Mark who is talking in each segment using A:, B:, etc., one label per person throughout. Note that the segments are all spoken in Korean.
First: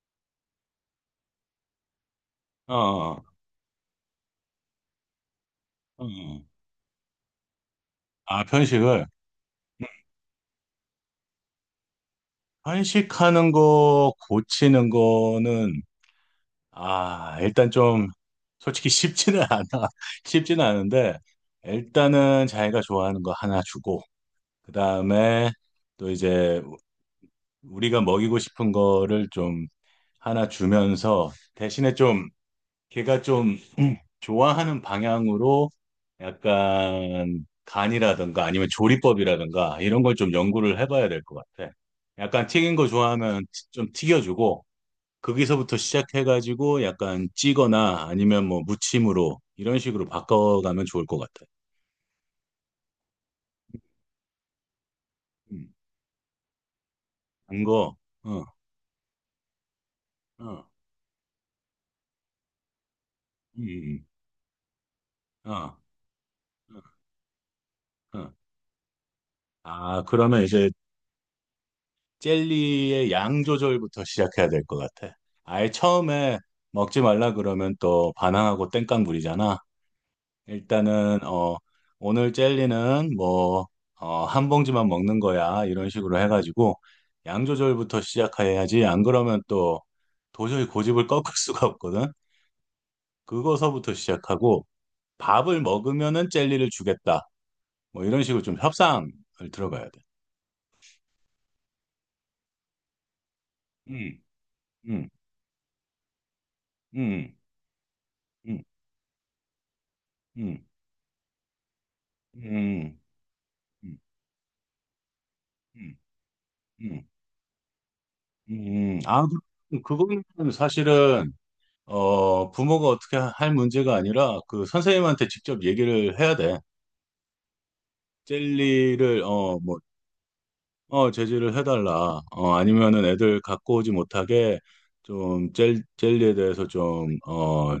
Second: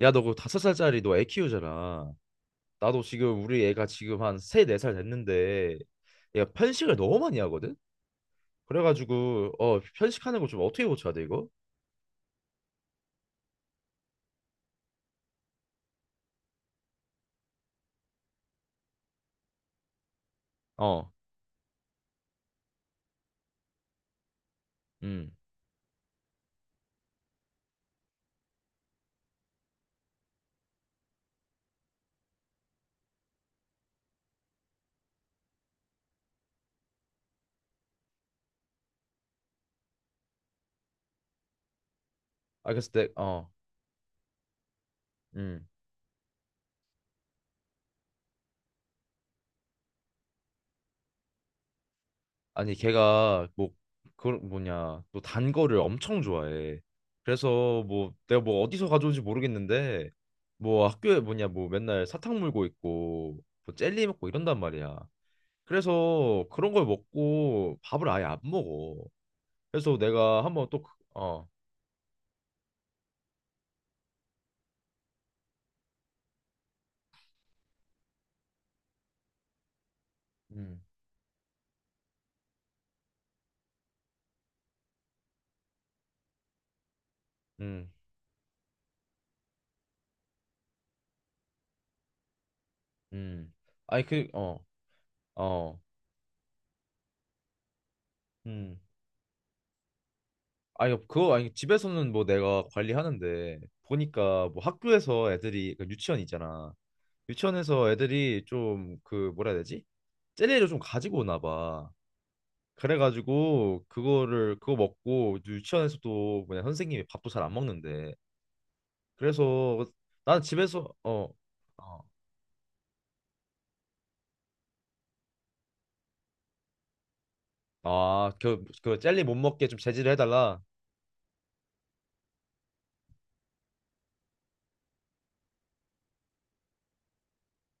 A: 야, 너 그 5살짜리 너 애 키우잖아.
B: 어,
A: 나도
B: 어,
A: 지금 우리 애가 지금 한 3~4살 됐는데
B: 어.
A: 얘가 편식을 너무 많이 하거든?
B: 아, 편식을.
A: 그래가지고 편식하는 거 좀 어떻게 고쳐야 돼 이거?
B: 편식하는 거 고치는 거는, 아, 일단 좀, 솔직히 쉽지는 않아. 쉽지는
A: 어.
B: 않은데, 일단은 자기가 좋아하는 거 하나 주고, 그
A: 음.
B: 다음에 또 이제 우리가 먹이고 싶은 거를 좀 하나 주면서, 대신에 좀, 걔가 좀 좋아하는 방향으로 약간 간이라든가 아니면 조리법이라든가 이런 걸 좀 연구를 해봐야 될 것 같아. 약간 튀긴 거
A: 알겠을 때.
B: 좋아하면
A: 어.
B: 좀 튀겨주고
A: 음.
B: 거기서부터 시작해가지고 약간 찌거나 아니면 뭐 무침으로 이런 식으로 바꿔가면 좋을 것 같아.
A: 아니, 걔가 뭐 그 뭐냐 또 단
B: 음,
A: 거를 엄청 좋아해.
B: 단
A: 그래서
B: 거,
A: 뭐 내가
B: 어,
A: 뭐 어디서 가져온지 모르겠는데
B: 어,
A: 뭐 학교에 뭐냐 뭐 맨날 사탕 물고 있고 뭐
B: 음,
A: 젤리 먹고 이런단 말이야.
B: 어,
A: 그래서 그런 걸
B: 어.
A: 먹고 밥을 아예
B: 어.
A: 안 먹어. 그래서
B: 아, 그러면
A: 내가 한번
B: 이제
A: 또,
B: 젤리의 양 조절부터 시작해야 될 것 같아. 아예 처음에 먹지 말라 그러면 또 반항하고 땡깡 부리잖아.
A: 음.
B: 일단은 오늘 젤리는 뭐어한 봉지만 먹는 거야 이런 식으로 해가지고 양
A: 음.
B: 조절부터 시작해야지. 안 그러면 또 도저히 고집을 꺾을 수가 없거든.
A: 음.
B: 그거서부터
A: 아니, 그,
B: 시작하고 밥을
A: 어,
B: 먹으면은 젤리를 주겠다. 뭐 이런 식으로 좀
A: 음.
B: 협상을 들어가야 돼.
A: 아니, 그, 그거, 아니, 집에서는 뭐 내가 관리하는데,
B: 음,
A: 보니까 뭐
B: 음,
A: 학교에서 애들이, 그 유치원 있잖아.
B: 음,
A: 유치원에서 애들이
B: 음,
A: 좀, 그, 뭐라 해야 되지?
B: 음,
A: 젤리를 좀 가지고 오나 봐.
B: 음.
A: 그래가지고,
B: 음.
A: 그거를, 그거 먹고,
B: 음,
A: 유치원에서도 뭐냐, 선생님이
B: 음,
A: 밥도 잘 안 먹는데.
B: 음. 아, 그-
A: 그래서,
B: 그거는
A: 나는 집에서,
B: 사실은,
A: 어.
B: 부모가 어떻게 할 문제가 아니라 그 선생님한테 직접 얘기를 해야 돼.
A: 아, 그
B: 젤리를,
A: 젤리 못 먹게
B: 뭐,
A: 좀 제지를 해달라.
B: 제지를 해달라. 아니면은 애들 갖고 오지 못하게 좀 젤리에 대해서 좀,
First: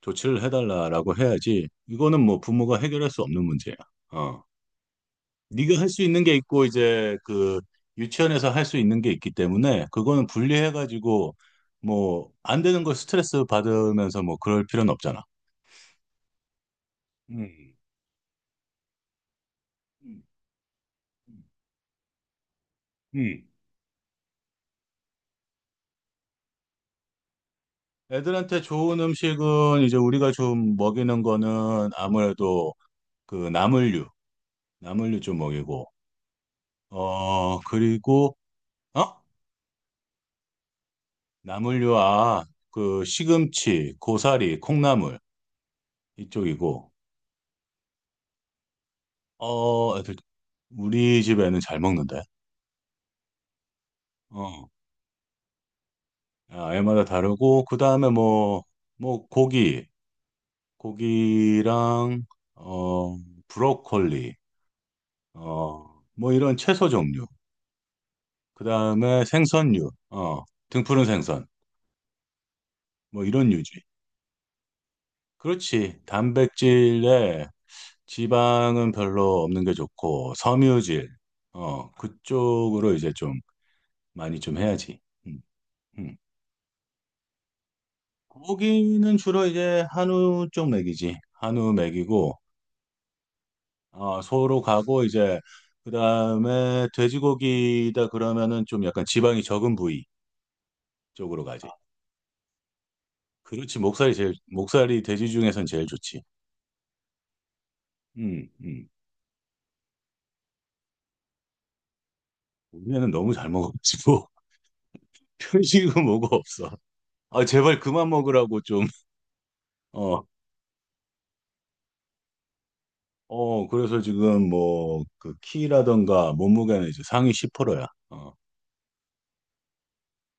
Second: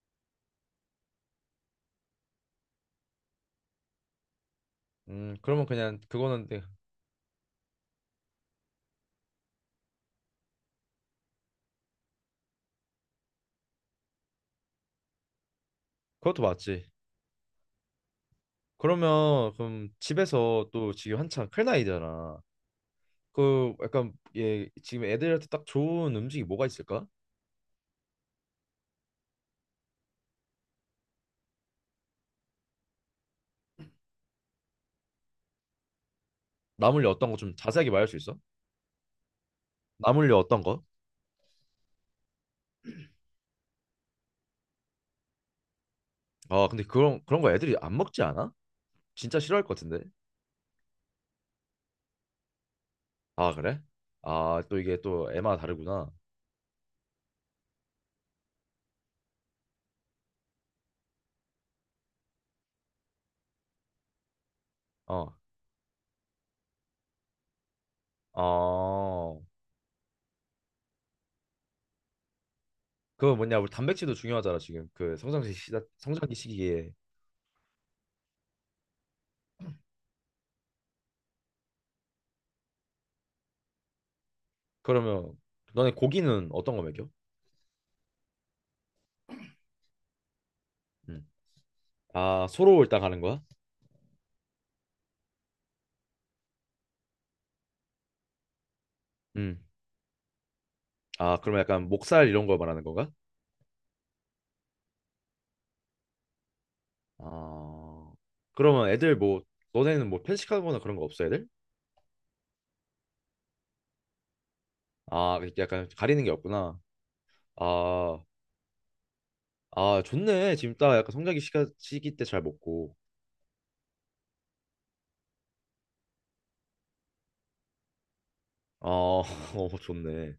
B: 조치를 해달라라고 해야지. 이거는 뭐 부모가 해결할 수 없는 문제야. 어.
A: 그러면
B: 네가 할
A: 그냥
B: 수 있는 게
A: 그거는 네,
B: 있고 이제 그 유치원에서 할 수 있는 게 있기 때문에 그거는 분리해가지고 뭐 안 되는 걸 스트레스 받으면서 뭐 그럴 필요는 없잖아.
A: 그것도 맞지.
B: 음.
A: 그러면 그럼
B: 음.
A: 집에서 또 지금 한창 큰 나이잖아.
B: 음.
A: 그 약간 얘 지금 애들한테 딱 좋은 음식이 뭐가 있을까?
B: 애들한테 좋은 음식은 이제 우리가 좀 먹이는 거는 아무래도 그 나물류, 나물류 좀 먹이고,
A: 나물류 어떤 거 좀
B: 어,
A: 자세하게 말할 수
B: 그리고,
A: 있어?
B: 어?
A: 나물류 어떤 거?
B: 나물류, 아, 그 시금치, 고사리, 콩나물
A: 아, 근데
B: 이쪽이고,
A: 그런 거 애들이 안 먹지 않아? 진짜 싫어할 것
B: 어,
A: 같은데.
B: 애들, 우리 집에는 잘 먹는데.
A: 아, 그래? 아,
B: 어.
A: 또 이게 또 애마다 다르구나.
B: 아, 애마다 다르고 그 다음에 뭐 고기랑 어 브로콜리
A: 어.
B: 뭐 이런 채소 종류 그 다음에
A: 어.
B: 생선류 등푸른 생선 뭐
A: 그거
B: 이런
A: 뭐냐? 우리
B: 유지
A: 단백질도 중요하잖아, 지금. 그
B: 그렇지
A: 성장기 시기에.
B: 단백질에 지방은 별로 없는 게 좋고 섬유질 그쪽으로 이제 좀 많이 좀 해야지
A: 그러면
B: 음,
A: 너네
B: 음.
A: 고기는 어떤 거 먹여?
B: 고기는 주로 이제 한우 쪽 먹이지
A: 음.
B: 한우 먹이고
A: 아, 소로 일단 가는 거야?
B: 아, 소로 가고 이제 그다음에 돼지고기다 그러면은 좀 약간 지방이
A: 음.
B: 적은 부위
A: 아,
B: 쪽으로
A: 그러면
B: 가지.
A: 약간 목살 이런 걸 말하는 건가?
B: 그렇지 목살이 제일 목살이 돼지 중에선 제일 좋지.
A: 아,
B: 음, 음.
A: 그러면 애들 뭐, 너네는 뭐 편식하거나 그런 거 없어, 애들?
B: 우리는 너무 잘 먹어가지고
A: 아, 약간
B: 편식은
A: 가리는 게
B: 뭐가 없어.
A: 없구나.
B: 아, 제발 그만
A: 아,
B: 먹으라고 좀.
A: 아,
B: 어,
A: 좋네. 지금 딱 약간 시기 때 잘 먹고.
B: 어. 그래서 지금 뭐 그 키라던가 몸무게는 이제 상위 10%야. 어,
A: 어, 어, 좋네.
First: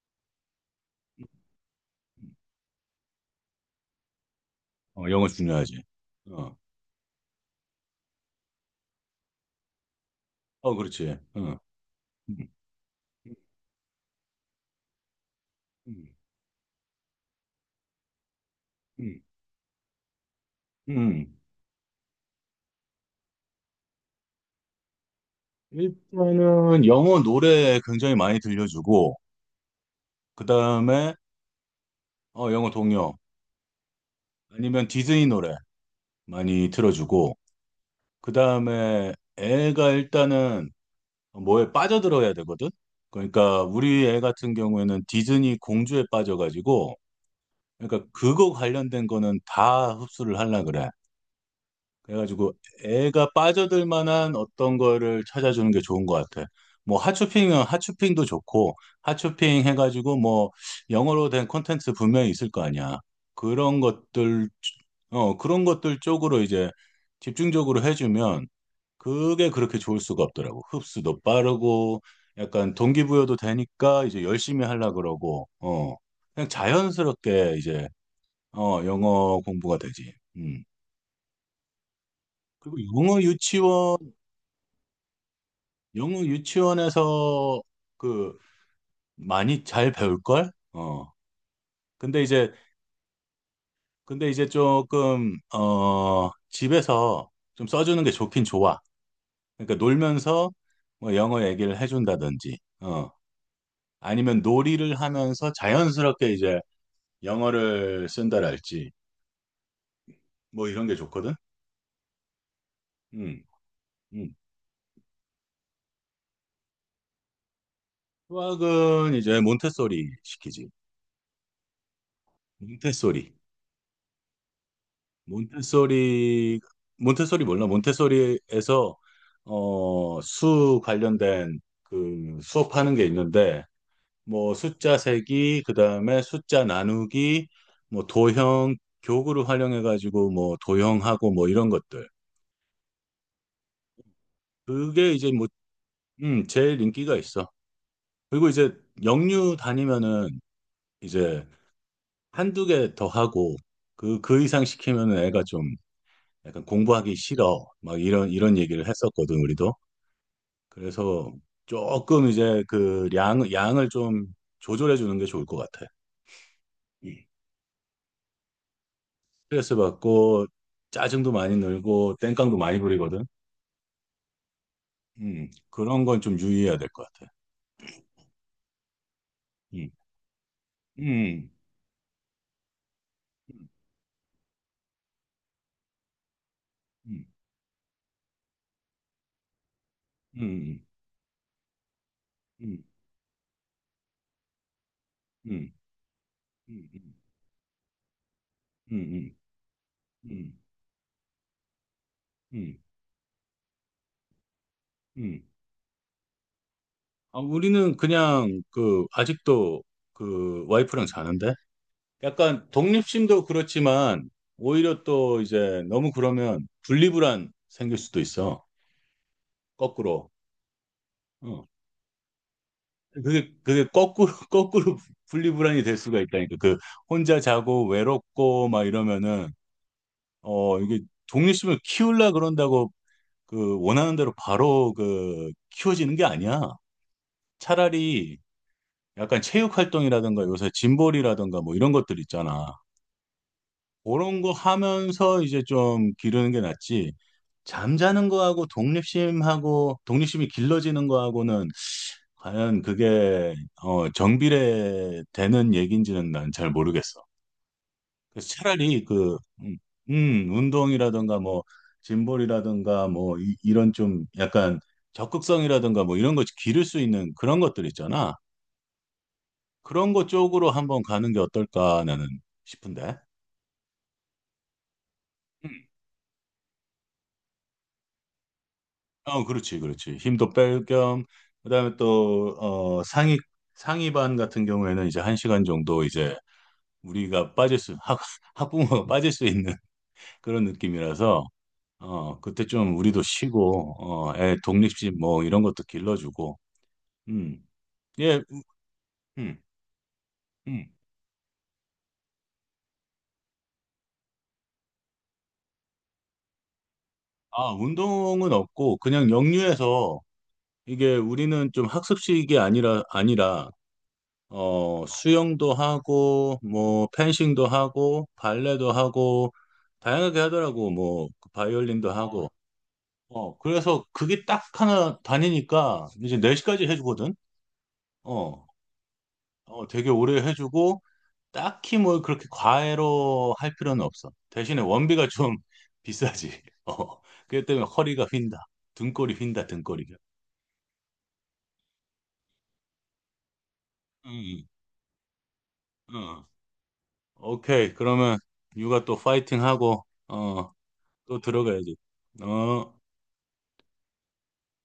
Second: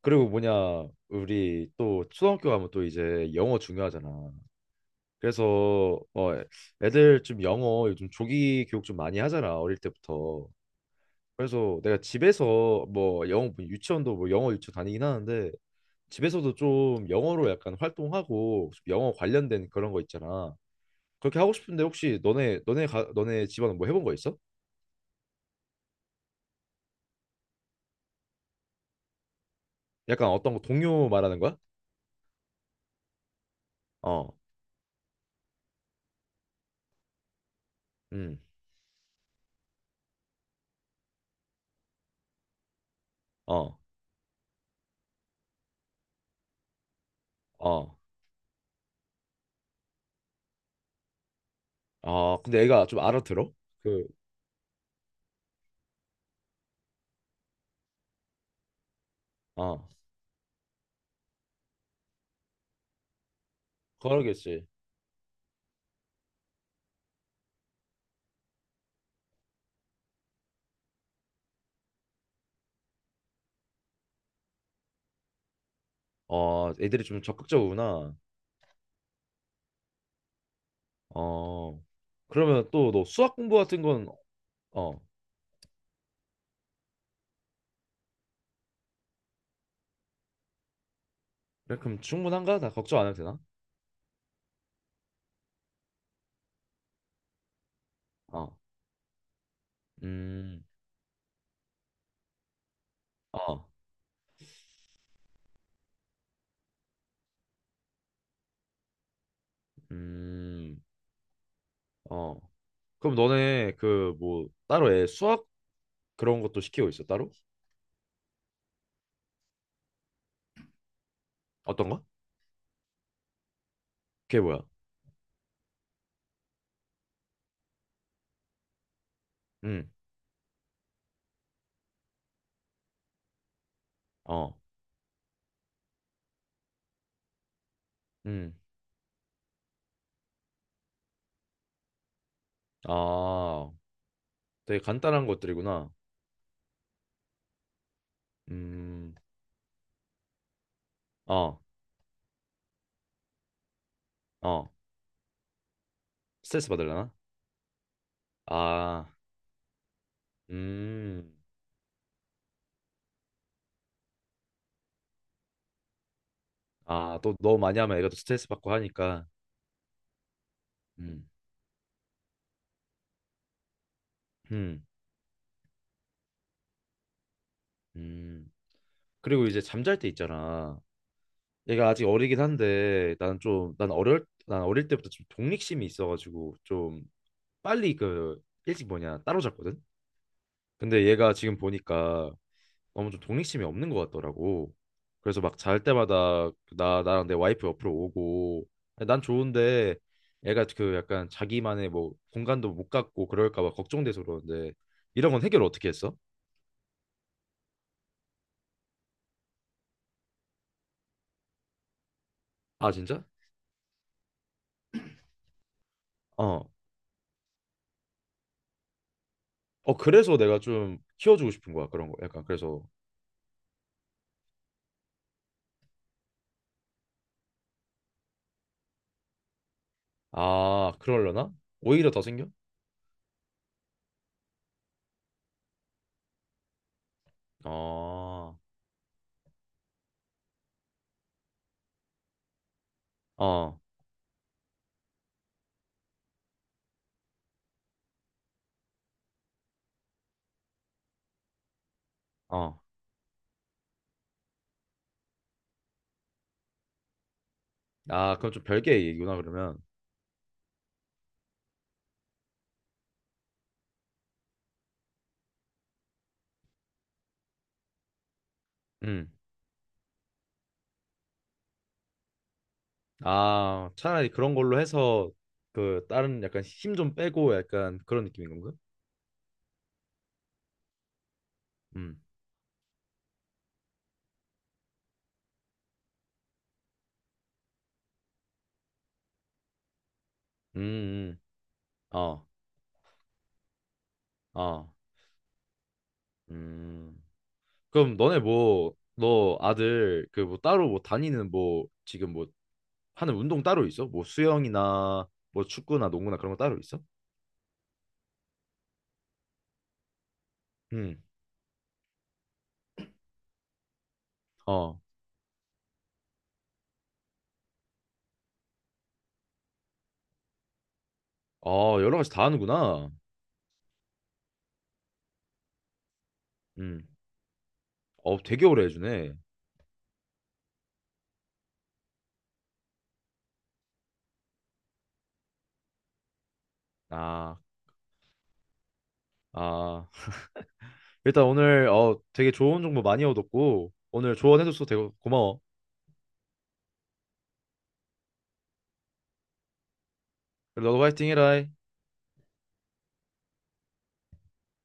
A: 그리고 뭐냐, 우리 또 초등학교 가면 또 이제 영어 중요하잖아.
B: 어, 영어 중요하지.
A: 그래서 어,
B: 어,
A: 애들 좀 영어 요즘 조기 교육 좀 많이 하잖아, 어릴 때부터.
B: 어, 그렇지. 어. 음,
A: 그래서 내가
B: 음,
A: 집에서 뭐 영어 뭐 유치원도 뭐 영어 유치원 다니긴 하는데
B: 음,
A: 집에서도 좀 영어로 약간 활동하고 좀 영어
B: 음.
A: 관련된 그런 거 있잖아.
B: 음.
A: 그렇게 하고 싶은데 혹시 너네 집안은 뭐 해본 거 있어?
B: 일단은 영어 노래 굉장히 많이 들려주고,
A: 약간
B: 그
A: 어떤 거 동요
B: 다음에
A: 말하는 거야?
B: 영어 동요
A: 어.
B: 아니면 디즈니 노래 많이 틀어주고, 그
A: 음.
B: 다음에 애가 일단은 뭐에 빠져들어야 되거든? 그러니까
A: 어.
B: 우리 애 같은 경우에는 디즈니 공주에 빠져가지고,
A: 어.
B: 그러니까 그거 관련된 거는 다 흡수를 하려 그래.
A: 아,
B: 그래가지고
A: 근데 애가 좀
B: 애가
A: 알아들어?
B: 빠져들
A: 그,
B: 만한 어떤 거를 찾아주는 게 좋은 것 같아. 뭐 핫쇼핑은 핫쇼핑도 좋고 핫쇼핑
A: 어,
B: 해가지고 뭐 영어로 된 콘텐츠 분명히 있을 거 아니야. 그런 것들
A: 그러겠지.
B: 그런 것들 쪽으로 이제 집중적으로 해주면 그게 그렇게 좋을 수가 없더라고. 흡수도 빠르고 약간 동기부여도 되니까 이제 열심히 하려 그러고 그냥
A: 어, 애들이 좀
B: 자연스럽게 이제
A: 적극적이구나.
B: 영어 공부가 되지. 음.
A: 어, 그러면
B: 그리고
A: 또 너
B: 영어
A: 수학 공부 같은
B: 유치원
A: 건. 어,
B: 영어 유치원에서 그 많이 잘 배울걸? 어.
A: 그래? 그럼
B: 근데 이제
A: 충분한가? 나 걱정 안 해도 되나?
B: 근데 이제 조금 집에서 좀 써주는 게 좋긴
A: 어.
B: 좋아. 그러니까 놀면서
A: 음.
B: 뭐 영어 얘기를 해준다든지,
A: 어.
B: 아니면 놀이를 하면서 자연스럽게 이제 영어를 쓴다랄지 뭐
A: 음.
B: 이런 게 좋거든.
A: 어. 그럼
B: 음,
A: 너네 그
B: 음.
A: 뭐 따로 애 수학 그런 것도 시키고 있어 따로?
B: 수학은 이제 몬테소리 시키지.
A: 어떤 거?
B: 몬테소리.
A: 그게 뭐야?
B: 몬테소리 몬테소리 몰라? 몬테소리에서
A: 음.
B: 수 관련된 그 수업하는 게 있는데 뭐
A: 어.
B: 숫자 세기 그다음에 숫자 나누기 뭐
A: 음.
B: 도형 교구를 활용해 가지고 뭐 도형하고 뭐 이런 것들.
A: 아, 되게
B: 그게
A: 간단한
B: 이제 뭐
A: 것들이구나.
B: 제일 인기가 있어. 그리고 이제
A: 음.
B: 영유 다니면은 이제
A: 어.
B: 한두 개 더 하고 그 이상
A: 어.
B: 시키면은 애가 좀 약간
A: 스트레스 받으려나?
B: 공부하기 싫어. 막 이런 얘기를
A: 아.
B: 했었거든, 우리도. 그래서
A: 음.
B: 조금 이제 그 양을 좀 조절해 주는 게 좋을 것 같아. 음.
A: 아, 또 너무 많이 하면 애가 또 스트레스 받고 하니까.
B: 스트레스 받고
A: 음.
B: 짜증도 많이 늘고 땡깡도 많이 부리거든.
A: 음.
B: 그런 건 좀 유의해야 될 것 같아.
A: 음. 그리고 이제
B: 음,
A: 잠잘 때 있잖아.
B: 음,
A: 얘가 아직 어리긴 한데 나는
B: 음,
A: 좀 난 어릴 난 어릴 때부터 좀 독립심이 있어가지고 좀 빨리 그 일찍 뭐냐 따로잤거든.
B: 음,
A: 근데 얘가 지금 보니까
B: 음,
A: 너무 좀 독립심이 없는 것 같더라고. 그래서 막
B: 음,
A: 잘 때마다
B: 음,
A: 나
B: 음,
A: 나랑 내 와이프 옆으로 오고 난
B: 음,
A: 좋은데
B: 음,
A: 애가 그 약간 자기만의 뭐 공간도
B: 음,
A: 못 갖고 그럴까 봐 걱정돼서 그러는데 이런 건
B: 음.
A: 해결 어떻게 했어?
B: 아, 우리는 그냥 그 아직도 그 와이프랑 자는데? 약간
A: 아, 진짜?
B: 독립심도 그렇지만 오히려 또 이제 너무 그러면
A: 어.
B: 분리불안 생길 수도 있어.
A: 어,
B: 거꾸로.
A: 그래서 내가 좀 키워주고
B: 어.
A: 싶은 거야 그런 거. 약간 그래서.
B: 그게 거꾸로 거꾸로 분리불안이 될 수가 있다니까. 그 혼자 자고 외롭고 막 이러면은
A: 아,
B: 이게
A: 그럴려나?
B: 독립심을
A: 오히려 더
B: 키우려
A: 생겨?
B: 그런다고 그 원하는 대로 바로 그 키워지는 게 아니야. 차라리
A: 어.
B: 약간 체육 활동이라든가 요새 짐볼이라든가 뭐 이런 것들 있잖아.
A: 어.
B: 그런 거 하면서 이제 좀 기르는 게 낫지. 잠자는 거하고 독립심하고 독립심이 길러지는 거하고는 과연
A: 어.
B: 그게 정비례되는 얘기인지는 난 잘 모르겠어.
A: 아,
B: 그래서
A: 그럼 좀
B: 차라리
A: 별개의 얘기구나
B: 그 음,
A: 그러면.
B: 운동이라든가 뭐 짐볼이라든가 뭐 이런 좀 약간 적극성이라든가 뭐 이런 거 기를 수 있는 그런 것들 있잖아.
A: 음.
B: 그런 것 쪽으로 한번 가는 게 어떨까 나는 싶은데.
A: 아, 차라리 그런 걸로 해서 그 다른 약간 힘 좀 빼고 약간 그런 느낌인 건가?
B: 어, 그렇지, 그렇지. 힘도 뺄 겸, 그다음에
A: 음.
B: 또, 상위반 같은 경우에는 이제 한 시간 정도 이제 우리가 빠질 수, 학부모가 빠질 수 있는 그런
A: 음. 음.
B: 느낌이라서, 어,
A: 어.
B: 그때 좀 우리도 쉬고, 어, 애
A: 어.
B: 독립심 뭐 이런 것도 길러주고,
A: 음.
B: 음,
A: 그럼
B: 예,
A: 너네 뭐, 너
B: 음,
A: 아들 그 뭐 따로
B: 음.
A: 뭐 다니는 뭐 지금 뭐 하는 운동 따로 있어? 뭐 수영이나 뭐 축구나 농구나 그런 거 따로 있어?
B: 아, 운동은 없고, 그냥 역류해서 이게
A: 음.
B: 우리는 좀 학습식이 아니라, 아니라
A: 어.
B: 어, 수영도 하고, 뭐, 펜싱도 하고, 발레도 하고, 다양하게 하더라고, 뭐, 그
A: 어,
B: 바이올린도
A: 여러 가지 다
B: 하고.
A: 하는구나.
B: 어, 그래서 그게 딱 하나 다니니까 이제 4시까지
A: 음.
B: 해주거든?
A: 어,
B: 어,
A: 되게 오래 해주네.
B: 어, 되게 오래 해주고, 딱히 뭐 그렇게 과외로 할 필요는 없어. 대신에 원비가 좀 비싸지. 어,
A: 아,
B: 그렇기 때문에 허리가 휜다. 등골이 휜다,
A: 아,
B: 등골이가.
A: 일단 오늘 되게 좋은 정보 많이 얻었고 오늘
B: 응,
A: 조언해줘서 되게 고마워.
B: 응. 오케이. 그러면 육아 또 파이팅 하고, 어,
A: 그래, 너도 화이팅
B: 또
A: 해라.
B: 들어가야지. 어.